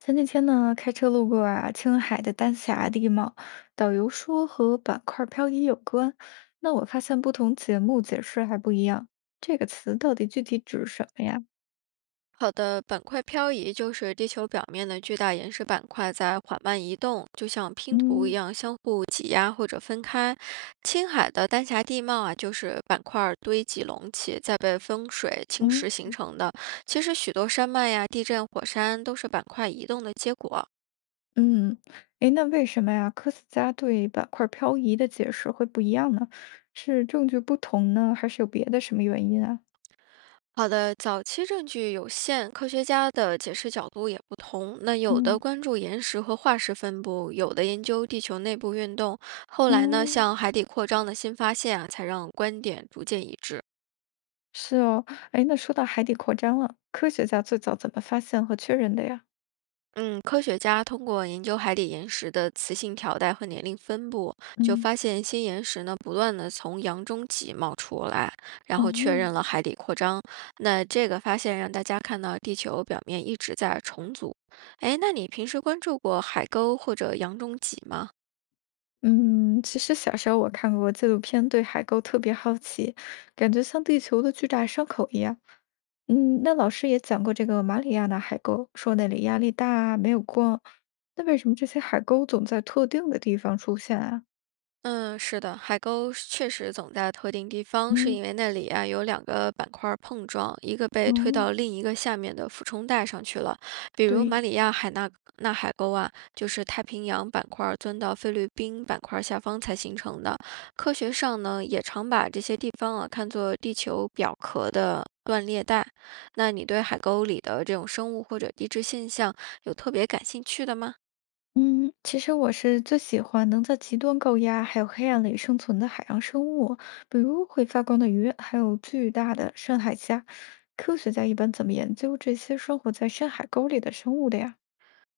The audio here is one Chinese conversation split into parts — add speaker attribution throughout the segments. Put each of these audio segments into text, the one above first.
Speaker 1: 前几天呢，开车路过啊青海的丹霞地貌，导游说和板块漂移有关。那我发现不同节目解释还不一样，这个词到底具体指什么呀？
Speaker 2: 好的，板块漂移就是地球表面的巨大岩石板块在缓慢移动，就像拼图一
Speaker 1: 嗯
Speaker 2: 样相互挤压或者分开。青海的丹霞地貌啊，就是板块儿堆积隆起，再被风水侵
Speaker 1: 嗯，
Speaker 2: 蚀形成的。其实许多山脉呀、地震、火山都是板块移动的结果。
Speaker 1: 嗯，诶，那为什么呀？科学家对板块漂移的解释会不一样呢？是证据不同呢，还是有别的什么原因啊？
Speaker 2: 好的，早期证据有限，科学家的解释角度也不同。那有的
Speaker 1: 嗯
Speaker 2: 关注岩石和化石分布，有的研究地球内部运动。后来呢，
Speaker 1: 嗯，
Speaker 2: 像海底扩张的新发现啊，才让观点逐渐一致。
Speaker 1: 是哦。诶，那说到海底扩张了，科学家最早怎么发现和确认的呀？
Speaker 2: 嗯，科学家通过研究海底岩石的磁性条带和年龄分布，就
Speaker 1: 嗯
Speaker 2: 发现新岩石呢不断的从洋中脊冒出来，然后确
Speaker 1: 哦，
Speaker 2: 认了海底扩张。那这个发现让大家看到地球表面一直在重组。哎，那你平时关注过海沟或者洋中脊吗？
Speaker 1: 嗯，其实小时候我看过纪录片，对海沟特别好奇，感觉像地球的巨大伤口一样。嗯，那老师也讲过这个马里亚纳海沟，说那里压力大，没有光。那为什么这些海沟总在特定的地方出现啊？
Speaker 2: 嗯，是的，海沟是确实总在特定地方，是
Speaker 1: 嗯，
Speaker 2: 因为那里啊有两个板块儿碰撞，一个被推
Speaker 1: 哦，
Speaker 2: 到另一个下面的俯冲带上去了。比如马
Speaker 1: 对，
Speaker 2: 里亚海纳纳海沟啊，就是太平洋板块儿钻到菲律宾板块儿下方才形成的。科学上呢，也常把这些地方啊看作地球表壳的断裂带。那你对海沟里的这种生物或者地质现象有特别感兴趣的吗？
Speaker 1: 嗯，其实我是最喜欢能在极端高压还有黑暗里生存的海洋生物，比如会发光的鱼，还有巨大的深海虾。科学家一般怎么研究这些生活在深海沟里的生物的呀？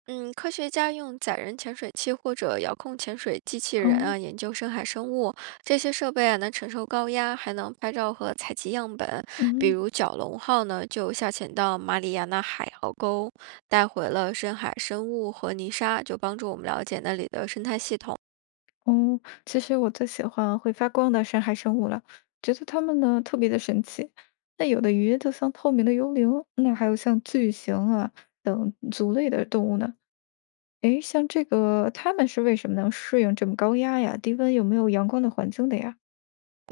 Speaker 2: 嗯，科学家用载人潜水器或者遥控潜水机器人
Speaker 1: 嗯
Speaker 2: 啊，研究深海生物。这些设备啊，能承受高压，还能拍照和采集样本。比
Speaker 1: 嗯
Speaker 2: 如蛟龙号呢，就下潜到马里亚纳海壕沟，带回了深海生物和泥沙，就帮助我们了解那里的生态系统。
Speaker 1: 哦，其实我最喜欢会发光的深海生物了，觉得它们呢特别的神奇。那有的鱼就像透明的幽灵，那还有像巨型啊等族类的动物呢。诶，像这个，他们是为什么能适应这么高压呀、低温有没有阳光的环境的呀？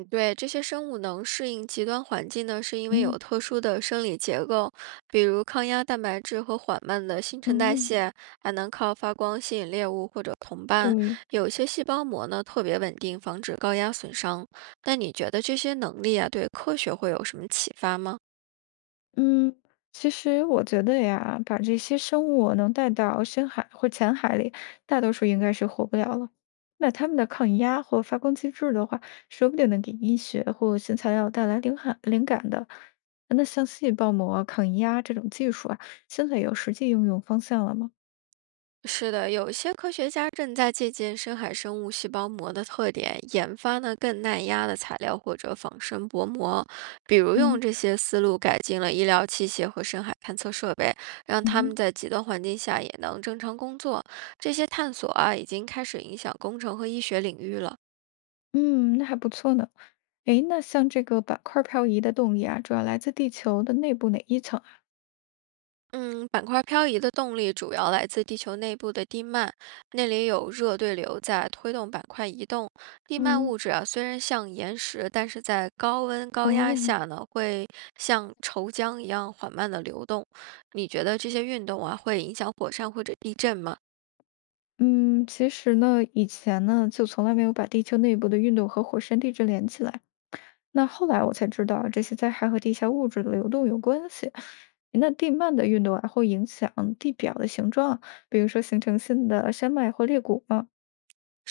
Speaker 2: 对，这些生物能适应极端环境呢，是因为
Speaker 1: 嗯，
Speaker 2: 有特殊的生理结构，比如抗压蛋白质和缓慢的新
Speaker 1: 哦，
Speaker 2: 陈代谢，还能靠发光吸引猎物或者同伴。
Speaker 1: 对，
Speaker 2: 有些细胞膜呢特别稳定，防止高压损伤。那你觉得这些能力啊，对科学会有什么启发吗？
Speaker 1: 嗯，其实我觉得呀，把这些生物能带到深海或浅海里，大多数应该是活不了了。那他们的抗压或发光机制的话，说不定能给医学或新材料带来灵感的。那像细胞膜抗压这种技术啊，现在有实际应用方向了吗？
Speaker 2: 是的，有一些科学家正在借鉴深海生物细胞膜的特点，研发呢更耐压的材料或者仿生薄膜。比如用
Speaker 1: 嗯，
Speaker 2: 这些思路改进了医疗器械和深海探测设备，让他
Speaker 1: 哦。
Speaker 2: 们在极端环境下也能正常工作。这些探索啊，已经开始影响工程和医学领域了。
Speaker 1: 嗯，那还不错呢。诶，那像这个板块漂移的动力啊，主要来自地球的内部哪一层啊？
Speaker 2: 嗯，板块漂移的动力主要来自地球内部的地幔，那里有热对流在推动板块移动。地幔
Speaker 1: 嗯，
Speaker 2: 物质啊，虽然像岩石，但是在高温高压
Speaker 1: 哦，
Speaker 2: 下呢，会像稠浆一样缓慢的流动。你觉得这些运动啊，会影响火山或者地震吗？
Speaker 1: 嗯，其实呢，以前呢就从来没有把地球内部的运动和火山地质连起来。那后来我才知道，这些灾害和地下物质的流动有关系。那地幔的运动啊，会影响地表的形状啊，比如说形成新的山脉或裂谷嘛。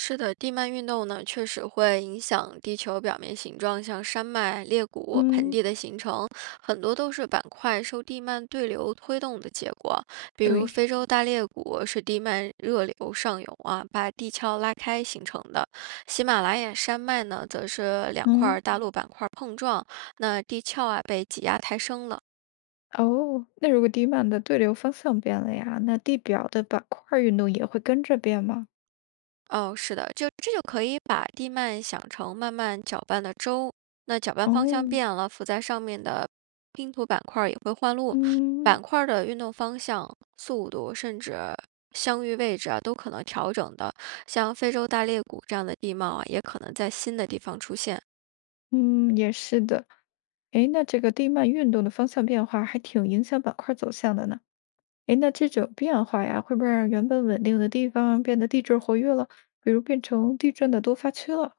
Speaker 2: 是的，地幔运动呢，确实会影响地球表面形状，像山脉、裂谷、盆
Speaker 1: 嗯
Speaker 2: 地的形成，很多都是板块受地幔对流推动的结果。比如
Speaker 1: 对，
Speaker 2: 非洲大裂谷是地幔热流上涌啊，把地壳拉开形成的；喜马拉雅山脉呢，则是两
Speaker 1: 嗯，
Speaker 2: 块大陆板块碰撞，那地壳啊被挤压抬升了。
Speaker 1: 哦，那如果地幔的对流方向变了呀，那地表的板块儿运动也会跟着变吗？
Speaker 2: 哦，是的，这就可以把地幔想成慢慢搅拌的粥。那搅拌方向
Speaker 1: 哦，
Speaker 2: 变了，浮在上面的拼图板块儿也会换路，
Speaker 1: 嗯
Speaker 2: 板块儿的运动方向、速度，甚至相遇位置啊，都可能调整的。像非洲大裂谷这样的地貌啊，也可能在新的地方出现。
Speaker 1: 嗯，也是的。诶，那这个地幔运动的方向变化还挺影响板块走向的呢。诶，那这种变化呀，会不会让原本稳定的地方变得地质活跃了，比如变成地震的多发区了？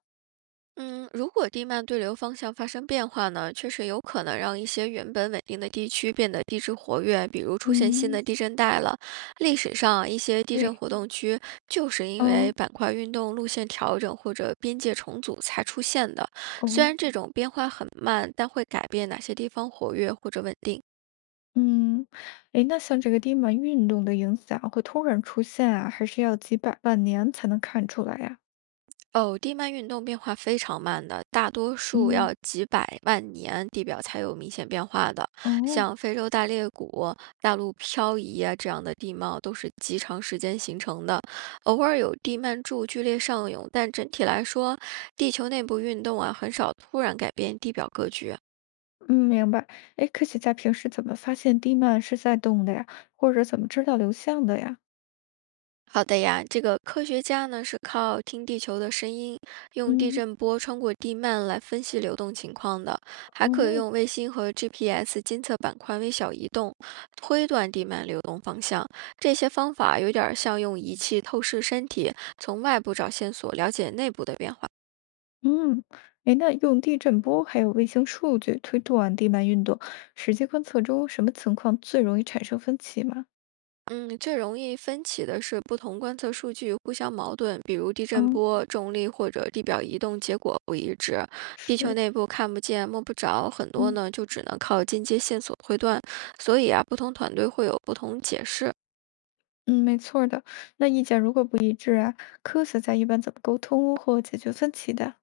Speaker 2: 嗯，如果地幔对流方向发生变化呢，确实有可能让一些原本稳定的地区变得地质活跃，比如出现新
Speaker 1: 嗯，
Speaker 2: 的地震带了。历史上啊一些地震
Speaker 1: 对，
Speaker 2: 活动区就是因为
Speaker 1: 哦
Speaker 2: 板块运动、路线调整或者边界重组才出现的。虽
Speaker 1: 哦，
Speaker 2: 然这种变化很慢，但会改变哪些地方活跃或者稳定。
Speaker 1: 嗯，诶，那像这个地幔运动的影响会突然出现啊，还是要几百万年才能看出来呀？
Speaker 2: 哦，地幔运动变化非常慢的，大多数
Speaker 1: 嗯，
Speaker 2: 要几百万年地表才有明显变化的。
Speaker 1: 哦，
Speaker 2: 像非洲大裂谷、大陆漂移啊这样的地貌，都是极长时间形成的。偶尔有地幔柱剧烈上涌，但整体来说，地球内部运动啊很少突然改变地表格局。
Speaker 1: 嗯，明白。哎，科学家平时怎么发现地幔是在动的呀？或者怎么知道流向的呀？
Speaker 2: 好的呀，这个科学家呢是靠听地球的声音，用地
Speaker 1: 嗯，
Speaker 2: 震波穿过地幔来分析流动情况的，还可以
Speaker 1: 哦，
Speaker 2: 用卫星和 GPS 监测板块微小移动，推断地幔流动方向。这些方法有点儿像用仪器透视身体，从外部找线索，了解内部的变化。
Speaker 1: 嗯，哎，那用地震波还有卫星数据推断地幔运动，实际观测中什么情况最容易产生分歧吗？
Speaker 2: 嗯，最容易分歧的是不同观测数据互相矛盾，比如地震
Speaker 1: 嗯，
Speaker 2: 波、重力或者地表移动结果不一致。地球
Speaker 1: 是，
Speaker 2: 内部看不见、摸不着，很多
Speaker 1: 嗯
Speaker 2: 呢就只能靠间接线索推断。所以啊，不同团队会有不同解释。
Speaker 1: 嗯，没错儿的。那意见如果不一致啊，科学家一般怎么沟通或解决分歧的？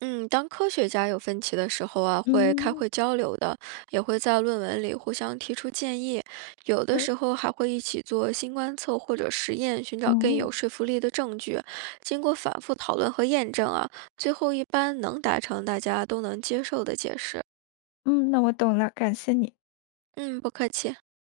Speaker 2: 嗯，当科学家有分歧的时候啊，会开
Speaker 1: 嗯，
Speaker 2: 会交流的，也会在论文里互相提出建议，有
Speaker 1: 是，
Speaker 2: 的时候还会一起做新观测或者实验，寻找更
Speaker 1: 哦，
Speaker 2: 有说服力的证据。经过反复讨论和验证啊，最后一般能达成大家都能接受的解释。
Speaker 1: 嗯，那我懂了，感谢你。
Speaker 2: 嗯，不客气。